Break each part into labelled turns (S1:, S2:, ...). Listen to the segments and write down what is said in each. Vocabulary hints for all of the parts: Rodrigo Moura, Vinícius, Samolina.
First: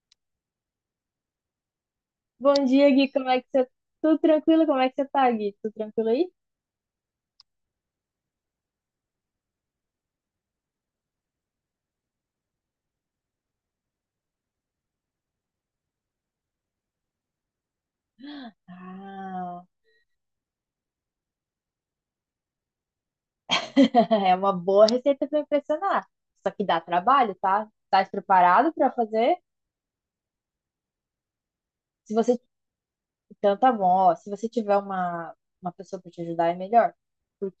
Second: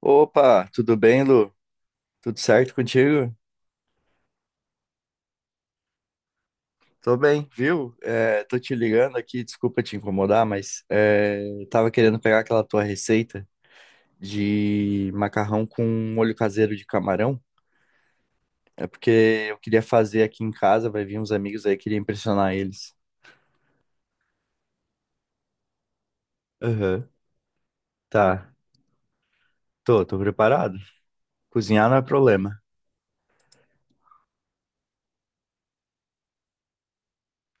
S1: Opa, tudo bem, Lu? Tudo
S2: Bom
S1: certo
S2: dia, Gui. Como
S1: contigo?
S2: é que você... Tudo tranquilo? Como é que você tá, Gui? Tudo tranquilo aí?
S1: Tô bem, viu? Tô te ligando aqui, desculpa te incomodar, mas tava querendo pegar aquela tua receita de macarrão com molho caseiro de camarão. É porque eu
S2: Ah,
S1: queria fazer aqui em casa, vai vir uns amigos aí, queria impressionar eles.
S2: é uma boa receita para impressionar. Só que dá
S1: Aham.
S2: trabalho, tá? Tá
S1: Tá,
S2: preparado para fazer?
S1: tô preparado. Cozinhar não é
S2: Se você,
S1: problema.
S2: então tá bom, ó, se você tiver uma pessoa para te ajudar é melhor,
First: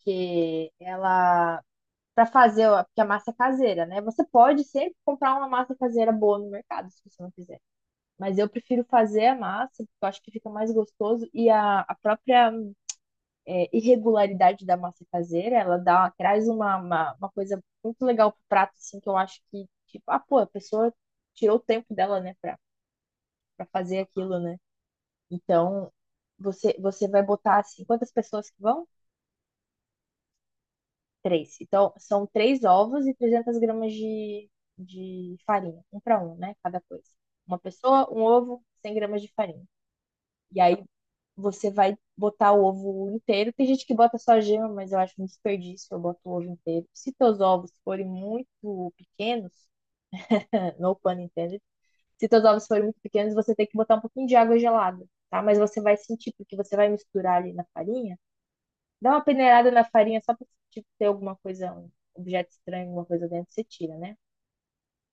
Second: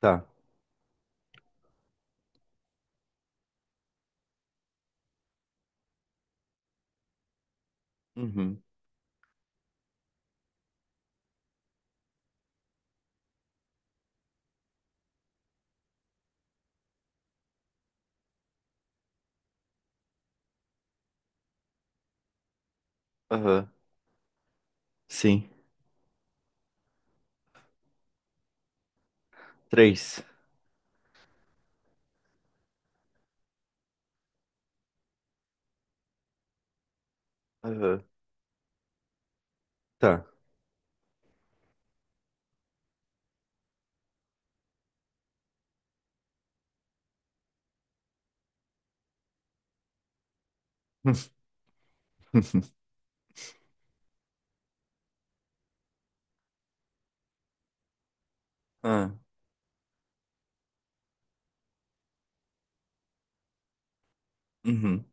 S1: Tá.
S2: ela para fazer, ó, porque a massa é caseira, né? Você pode sempre comprar uma massa caseira boa no mercado, se você não quiser. Mas eu
S1: Uhum.
S2: prefiro fazer a massa, porque eu acho que fica mais gostoso e a própria irregularidade da massa caseira, ela dá, traz uma coisa muito legal pro prato, assim, que eu acho que, tipo, ah, pô, a pessoa tirou o tempo dela, né, pra, pra
S1: Aham.
S2: fazer aquilo, né?
S1: Sim.
S2: Então, você vai botar, assim, quantas pessoas que vão?
S1: Três.
S2: Três. Então, são três ovos e 300 gramas de farinha, um para um, né, cada coisa. Uma
S1: Aham.
S2: pessoa, um ovo, 100 gramas de farinha.
S1: Tá.
S2: E aí você vai botar o ovo inteiro. Tem gente que bota só gema, mas eu acho um desperdício. Eu boto o ovo inteiro. Se teus ovos forem muito pequenos, no pun intended, se teus ovos forem muito pequenos, você tem que botar um pouquinho de água gelada, tá? Mas você vai sentir, porque você vai misturar ali na farinha. Dá
S1: Ah,
S2: uma peneirada na farinha só pra tipo, ter alguma coisa, um objeto estranho, alguma coisa dentro, você tira, né?
S1: uhum.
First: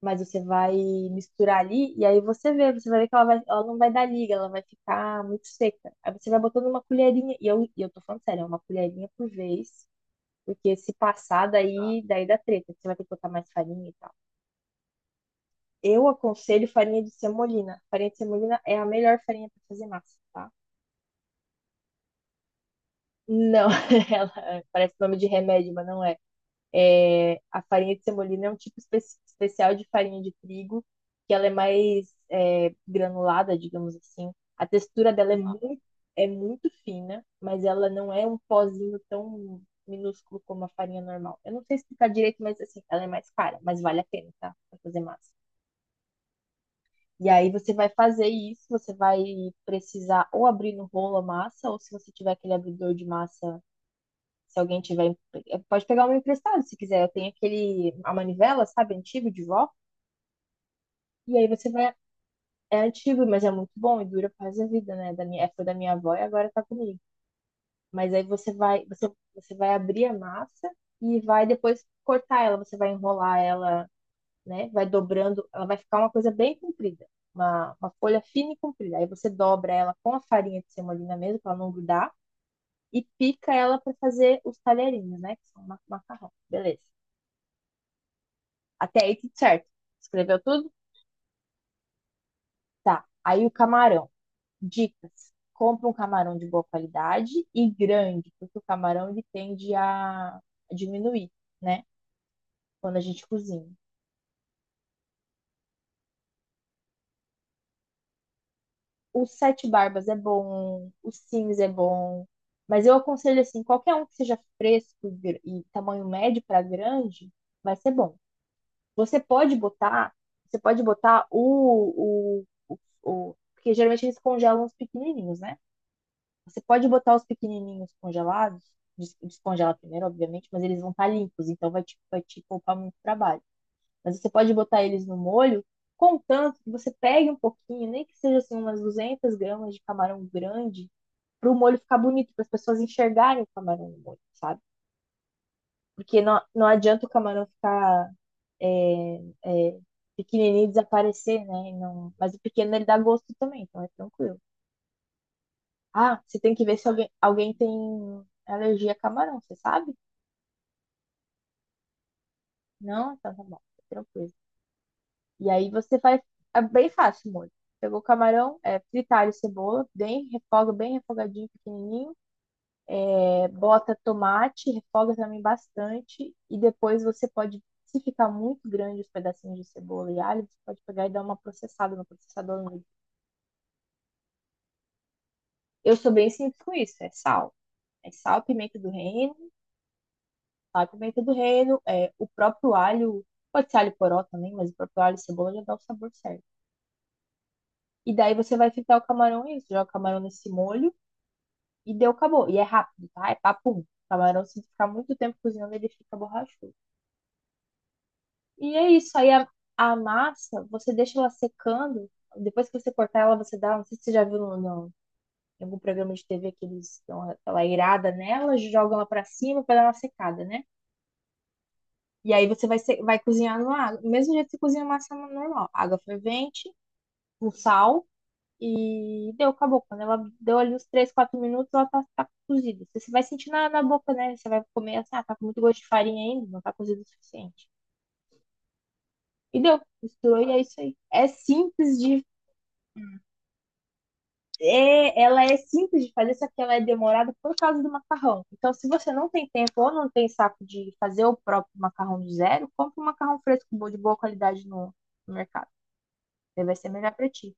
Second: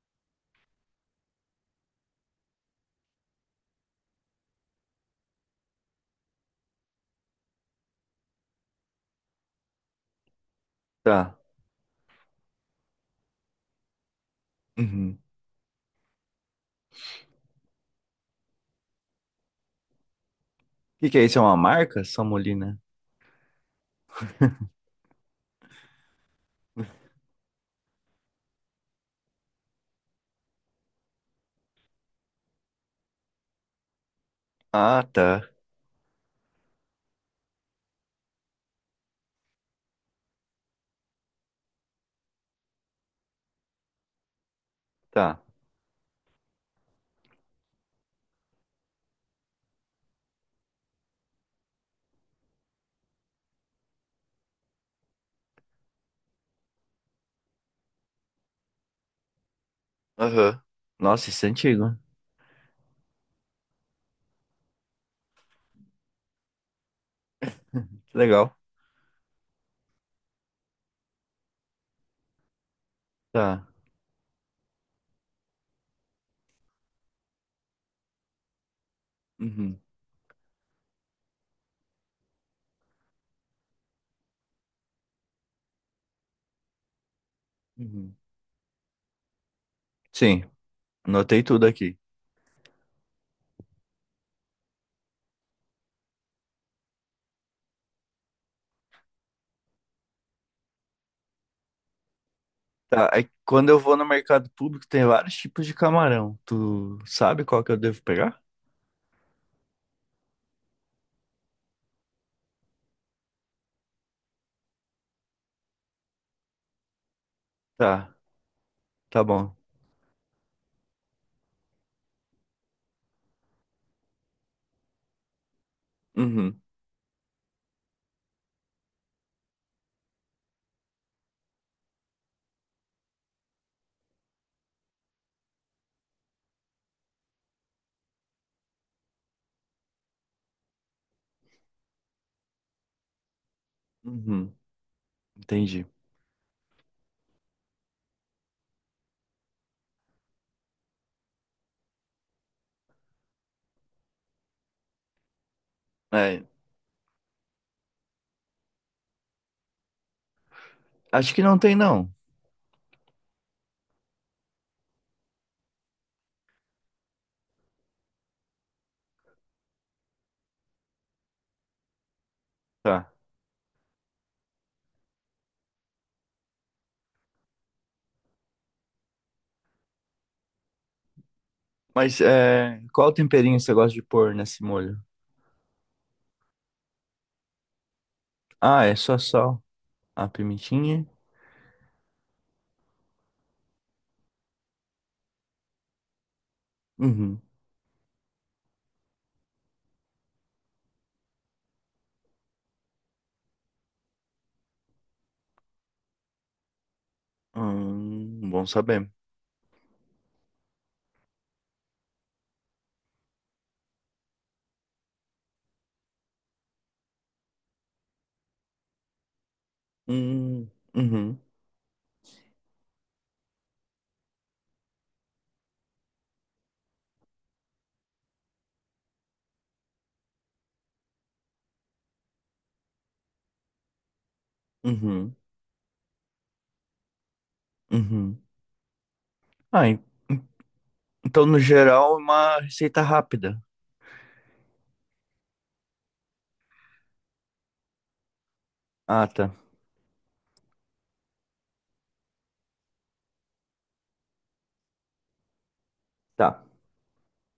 S2: Mas você vai misturar ali e aí você vê, você vai ver que ela, vai, ela não vai dar liga, ela vai ficar muito seca. Aí você vai botando uma colherinha, e eu tô falando sério, é uma colherinha por vez, porque se
S1: Tá.
S2: passar daí, daí dá treta, você vai ter que botar mais farinha e tal.
S1: Uhum.
S2: Eu aconselho farinha de semolina. Farinha de semolina é a melhor farinha para fazer massa, tá?
S1: Que é isso? É uma marca? Samolina.
S2: Não, ela parece nome de remédio, mas não é. É, a farinha de semolina é um tipo especial de farinha de trigo, que ela é mais granulada, digamos assim. A
S1: Ah,
S2: textura dela é
S1: tá.
S2: é muito fina, mas ela não é um pozinho tão minúsculo como a farinha normal. Eu não sei explicar direito, mas assim, ela é mais cara, mas vale a pena, tá? Pra fazer massa.
S1: Tá.
S2: E aí você vai fazer isso, você vai precisar ou abrir no rolo a massa, ou se você tiver aquele abridor de massa se alguém tiver. Pode pegar uma emprestado se quiser. Eu tenho aquele. A manivela, sabe? Antigo de vó.
S1: Aham. Nossa,
S2: E
S1: isso é
S2: aí você vai.
S1: antigo.
S2: É antigo, mas é muito bom e dura pra a vida, né? Da minha, é, foi da minha avó e agora tá comigo. Mas
S1: Que
S2: aí
S1: legal.
S2: você vai, você vai abrir a massa e vai depois cortar ela. Você vai enrolar
S1: Tá.
S2: ela, né? Vai dobrando. Ela vai ficar uma coisa bem comprida. Uma folha fina e comprida. Aí você dobra
S1: Uhum.
S2: ela com a farinha de semolina mesmo, pra ela não grudar e pica ela para fazer os talherinhos, né? Que são macarrão. Beleza.
S1: Uhum.
S2: Até aí tudo certo. Escreveu
S1: Sim,
S2: tudo?
S1: anotei tudo aqui.
S2: Tá. Aí o camarão. Dicas. Compra um camarão de boa qualidade e grande, porque o camarão ele tende a diminuir, né? Quando a
S1: Tá,
S2: gente
S1: aí
S2: cozinha.
S1: quando eu vou no mercado público tem vários tipos de camarão. Tu sabe qual que eu devo pegar?
S2: O sete barbas é bom, o Sims é bom, mas eu aconselho assim, qualquer um que seja fresco e e tamanho médio para grande, vai ser
S1: Tá,
S2: bom. Você
S1: tá
S2: pode
S1: bom.
S2: botar, você pode botar o, porque geralmente eles congelam os pequenininhos, né?
S1: Uhum.
S2: Você pode botar os pequenininhos congelados, descongela primeiro, obviamente, mas eles vão estar limpos, então vai vai te poupar muito trabalho. Mas você pode botar eles no molho, contanto que você pegue um pouquinho, nem que seja assim umas 200 gramas de camarão grande, para o molho ficar bonito, para as pessoas enxergarem o camarão no molho,
S1: Uhum.
S2: sabe?
S1: Entendi.
S2: Porque não adianta o camarão ficar é, é, pequenininho e desaparecer, né? E mas o pequeno ele dá gosto também, então é tranquilo. Ah, você
S1: É,
S2: tem que ver se alguém tem alergia a camarão, você sabe?
S1: acho que não tem não.
S2: Não? Então tá bom, tá tranquilo. E aí você faz. É bem fácil, o molho. Pegou o camarão, é, fritar e cebola, bem, refoga, bem refogadinho, pequenininho.
S1: Tá.
S2: É, bota tomate, refoga também bastante. E depois você pode, se ficar muito grande os pedacinhos de cebola e alho, você pode pegar e dar uma processada no
S1: Mas
S2: processador. Mesmo.
S1: qual temperinho você gosta de pôr nesse molho?
S2: Eu sou bem simples com isso, é sal. É sal, pimenta
S1: Ah,
S2: do
S1: é só
S2: reino,
S1: sal, a
S2: a
S1: pimentinha.
S2: pimenta do reino, é, o próprio alho, pode ser alho poró também, mas o próprio alho e cebola já dá o sabor certo.
S1: Uhum.
S2: E daí você vai fritar o camarão e isso, joga o camarão nesse molho e deu, acabou. E é rápido, tá? É papum. O camarão, se ficar muito tempo cozinhando, ele fica borrachudo.
S1: Bom
S2: E é
S1: saber.
S2: isso. Aí a massa, você deixa ela secando. Depois que você cortar ela, você dá. Não sei se você já viu em algum programa de TV que eles dão aquela irada nela, jogam ela pra cima pra dar uma secada, né?
S1: Hum, uhum,
S2: E aí você vai, vai cozinhar numa água. Do mesmo jeito que você cozinha massa normal. Água fervente, com sal e deu, acabou. Quando ela deu ali uns 3 4 minutos, ela tá, tá cozida. Você vai sentir na boca, né? Você vai comer assim, ah,
S1: uhum,
S2: tá com muito gosto de farinha ainda, não tá cozido o suficiente.
S1: uhum.
S2: E deu,
S1: Ah, en-
S2: misturou e é isso aí. É
S1: então no
S2: simples
S1: geral é
S2: de.
S1: uma receita rápida.
S2: É, ela é simples de fazer, só que ela é demorada por causa do macarrão. Então, se você
S1: Ah,
S2: não tem
S1: tá.
S2: tempo ou não tem saco de fazer o próprio macarrão do zero, compre um macarrão fresco bom, de boa qualidade no mercado.
S1: Tá.
S2: Daí vai ser melhor pra ti.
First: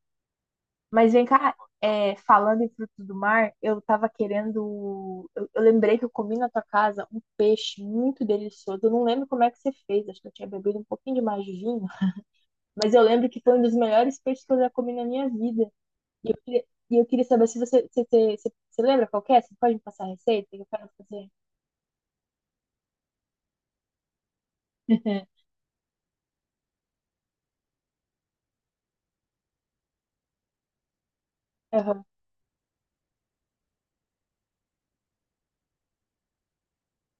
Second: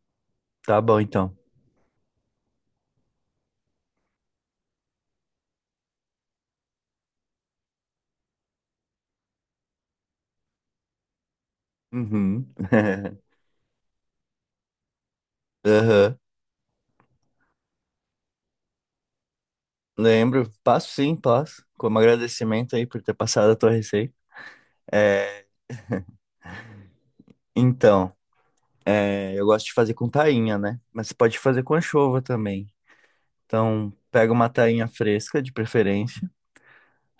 S1: Tá bom
S2: Mas vem
S1: então.
S2: cá, é, falando em frutos do mar, eu tava querendo. Eu lembrei que eu comi na tua casa um peixe muito delicioso. Eu não lembro como é que você fez, acho que eu tinha bebido um pouquinho demais de vinho,
S1: Uhum.
S2: mas eu lembro que foi um dos melhores peixes que eu já comi na minha vida.
S1: Aham.
S2: E eu queria, e eu queria saber se você, você lembra qual que é? Você pode me passar a receita?
S1: Lembro.
S2: Que eu quero
S1: Passo sim,
S2: fazer.
S1: passo. Como agradecimento aí por ter passado a tua receita. É, então, eu gosto de fazer com tainha, né? Mas você pode fazer com
S2: Aham.
S1: anchova também. Então, pega uma tainha fresca, de preferência.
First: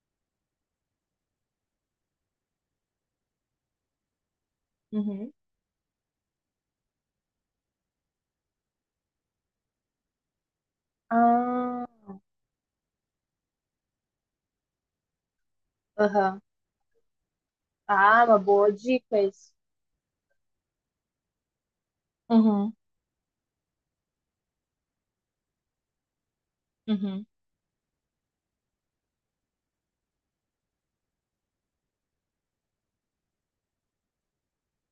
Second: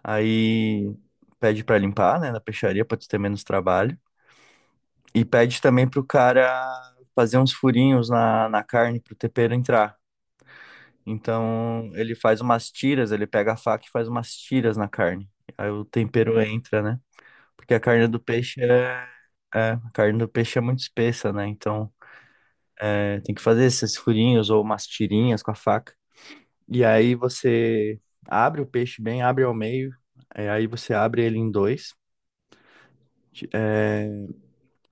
S1: Aí pede pra limpar, né, na peixaria, pra tu ter menos trabalho. E
S2: Uhum.
S1: pede também pro cara fazer uns furinhos na carne pro tempero entrar.
S2: Ah,
S1: Então ele faz umas tiras, ele pega a faca e faz umas tiras na carne. Aí o tempero
S2: aham.
S1: entra, né? Porque a carne do
S2: Ah, uma
S1: peixe
S2: boa
S1: é,
S2: dica isso.
S1: é, A carne do peixe é muito espessa, né? Então
S2: Uhum.
S1: tem que fazer esses furinhos ou umas tirinhas com a faca. E aí
S2: Uhum.
S1: você abre o peixe bem, abre ao meio, aí você abre ele em dois. É,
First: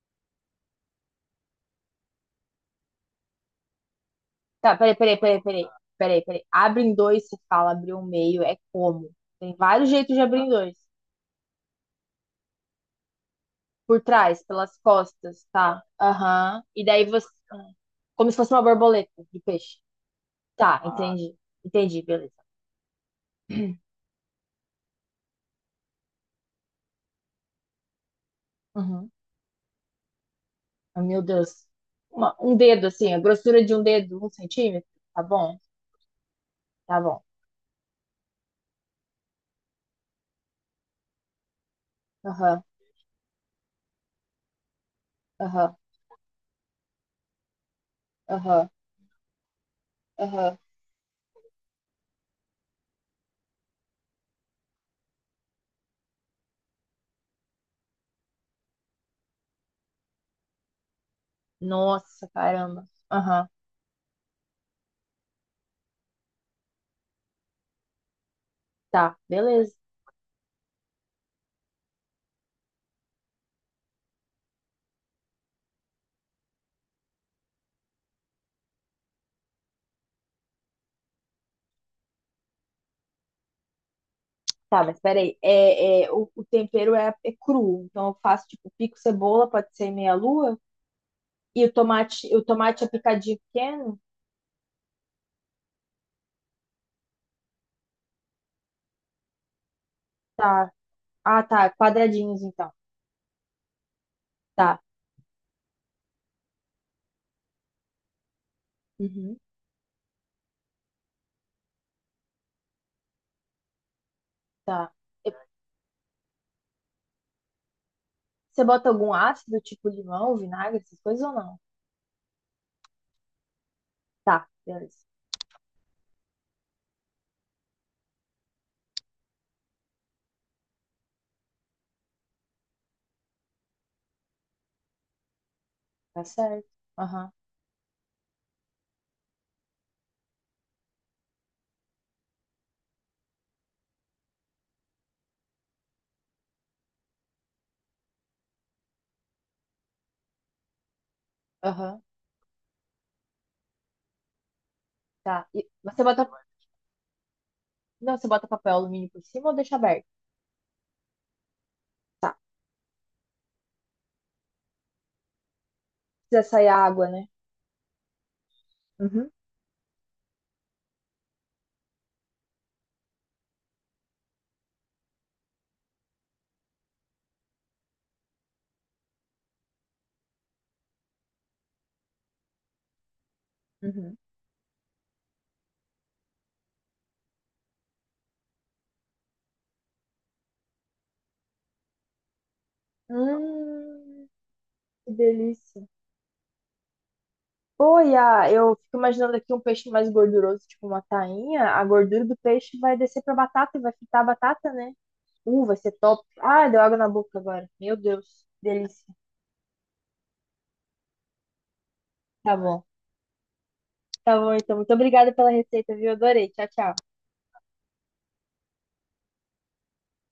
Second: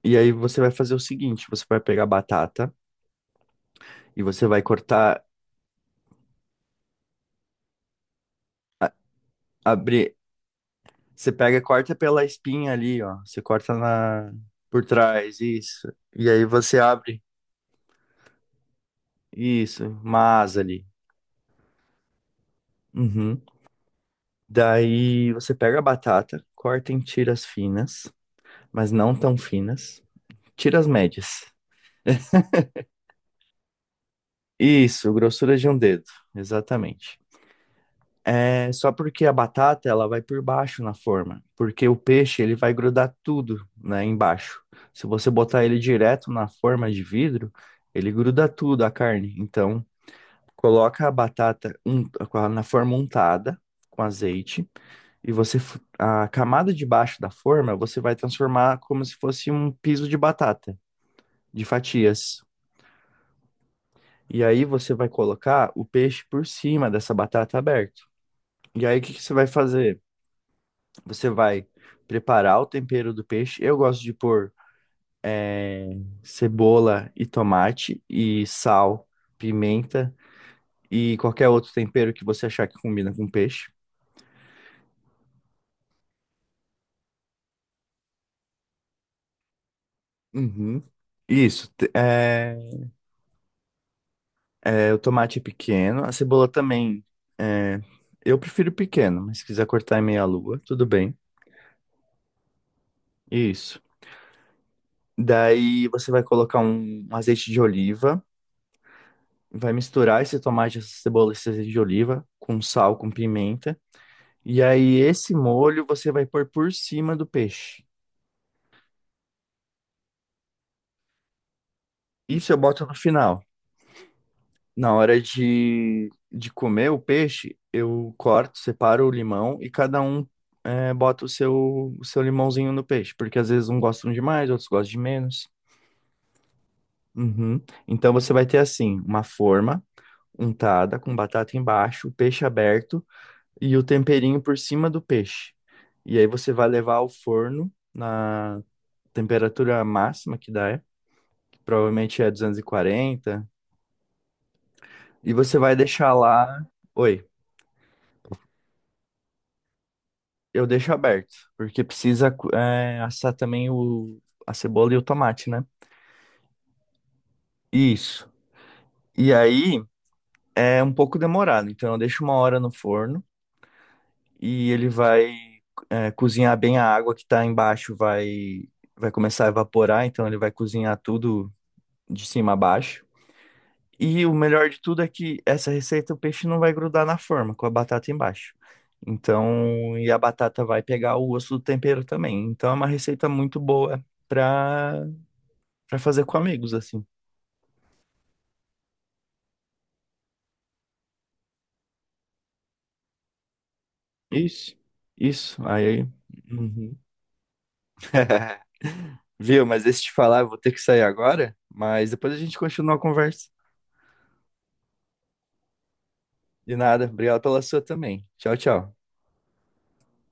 S1: E aí você vai fazer o seguinte, você vai pegar a batata e
S2: Tá, peraí, peraí, peraí, peraí. Peraí, peraí. Abre em dois, se fala abrir um meio, é como? Tem vários
S1: abrir
S2: jeitos de abrir em dois.
S1: você pega e corta pela espinha ali, ó. Você corta
S2: Por
S1: na
S2: trás, pelas
S1: Por trás,
S2: costas, tá?
S1: isso. E aí
S2: Aham.
S1: você
S2: E daí
S1: abre,
S2: você. Como se fosse uma borboleta de peixe.
S1: isso, uma asa
S2: Tá,
S1: ali.
S2: ah, entendi. Entendi, beleza.
S1: Uhum. Daí você pega a batata, corta em tiras finas, mas
S2: Uhum.
S1: não tão finas. Tiras
S2: Ah, Meu
S1: médias.
S2: Deus. Uma- um dedo, assim, a grossura de um dedo, um centímetro.
S1: Isso,
S2: Tá
S1: grossura
S2: bom,
S1: de um dedo,
S2: tá
S1: exatamente.
S2: bom.
S1: É só porque a batata ela vai por baixo na forma, porque o peixe ele
S2: Aham,
S1: vai grudar tudo, né, embaixo. Se você botar
S2: aham,
S1: ele direto na forma de vidro, ele gruda
S2: aham,
S1: tudo a carne. Então
S2: aham.
S1: coloca a batata na forma untada com azeite e você a camada de baixo da forma você vai transformar como se fosse um piso de batata, de
S2: Nossa,
S1: fatias.
S2: caramba. Aham,
S1: E aí você vai colocar o peixe por cima dessa batata aberta. E aí o que
S2: tá,
S1: que você vai
S2: beleza.
S1: fazer? Você vai preparar o tempero do peixe. Eu gosto de pôr cebola e tomate e sal, pimenta e qualquer outro tempero que você achar que combina com peixe.
S2: Tá, mas peraí, o tempero é cru, então eu faço tipo pico cebola, pode ser meia lua,
S1: Uhum.
S2: e
S1: Isso.
S2: o tomate é picadinho pequeno?
S1: O tomate é pequeno, a cebola também. é, eu prefiro pequeno, mas se quiser cortar em meia lua,
S2: Tá.
S1: tudo bem.
S2: Ah, tá, quadradinhos então.
S1: Isso.
S2: Tá,
S1: Daí você vai colocar um azeite de oliva,
S2: uhum.
S1: vai misturar esse tomate, essa cebola, esse azeite de oliva com sal, com pimenta. E
S2: Tá.
S1: aí
S2: E
S1: esse molho você vai pôr por cima do peixe.
S2: você bota algum ácido, tipo limão, vinagre, essas coisas ou não?
S1: Isso eu boto no final.
S2: Tá,
S1: Na
S2: beleza.
S1: hora de comer o peixe, eu corto, separo o limão e cada um bota o seu limãozinho no peixe, porque às vezes um gostam de mais, outros gostam de menos.
S2: Tá certo. Aham,
S1: Uhum. Então você vai ter assim, uma forma untada com batata embaixo, o peixe aberto e o temperinho por cima do peixe. E aí você vai levar ao forno na temperatura máxima que dá, que
S2: aham,
S1: provavelmente é 240, e
S2: tá.
S1: você
S2: E
S1: vai
S2: você
S1: deixar lá. Oi.
S2: não, você bota papel alumínio por cima ou deixa aberto?
S1: Eu deixo aberto, porque precisa
S2: Tá.
S1: assar também a cebola e o tomate, né?
S2: Precisa sair a água, né?
S1: Isso.
S2: Uhum.
S1: E aí é um pouco demorado, então eu deixo 1 hora no forno e ele vai cozinhar bem a água que tá embaixo, vai começar a evaporar, então ele vai cozinhar tudo de cima a baixo.
S2: Uhum.
S1: E o melhor de tudo é que essa receita o peixe não vai grudar na forma, com a batata embaixo. Então, e a batata vai pegar o gosto do tempero também. Então é uma receita muito boa
S2: Hum,
S1: para
S2: que delícia.
S1: pra fazer com amigos, assim.
S2: Oi, ah, eu fico imaginando aqui um peixe mais gorduroso, tipo uma tainha. A gordura do peixe vai descer pra batata e vai fritar a batata,
S1: Isso,
S2: né?
S1: isso.
S2: Vai ser
S1: Aí.
S2: top. Ah, deu
S1: Uhum.
S2: água na boca agora. Meu Deus, delícia.
S1: Viu? Mas deixa eu te falar, eu vou ter que sair agora, mas depois a
S2: Tá
S1: gente
S2: bom.
S1: continua a conversa.
S2: Tá bom, então. Muito obrigada pela receita, viu? Adorei. Tchau,
S1: De
S2: tchau.
S1: nada. Obrigado pela sua também. Tchau, tchau.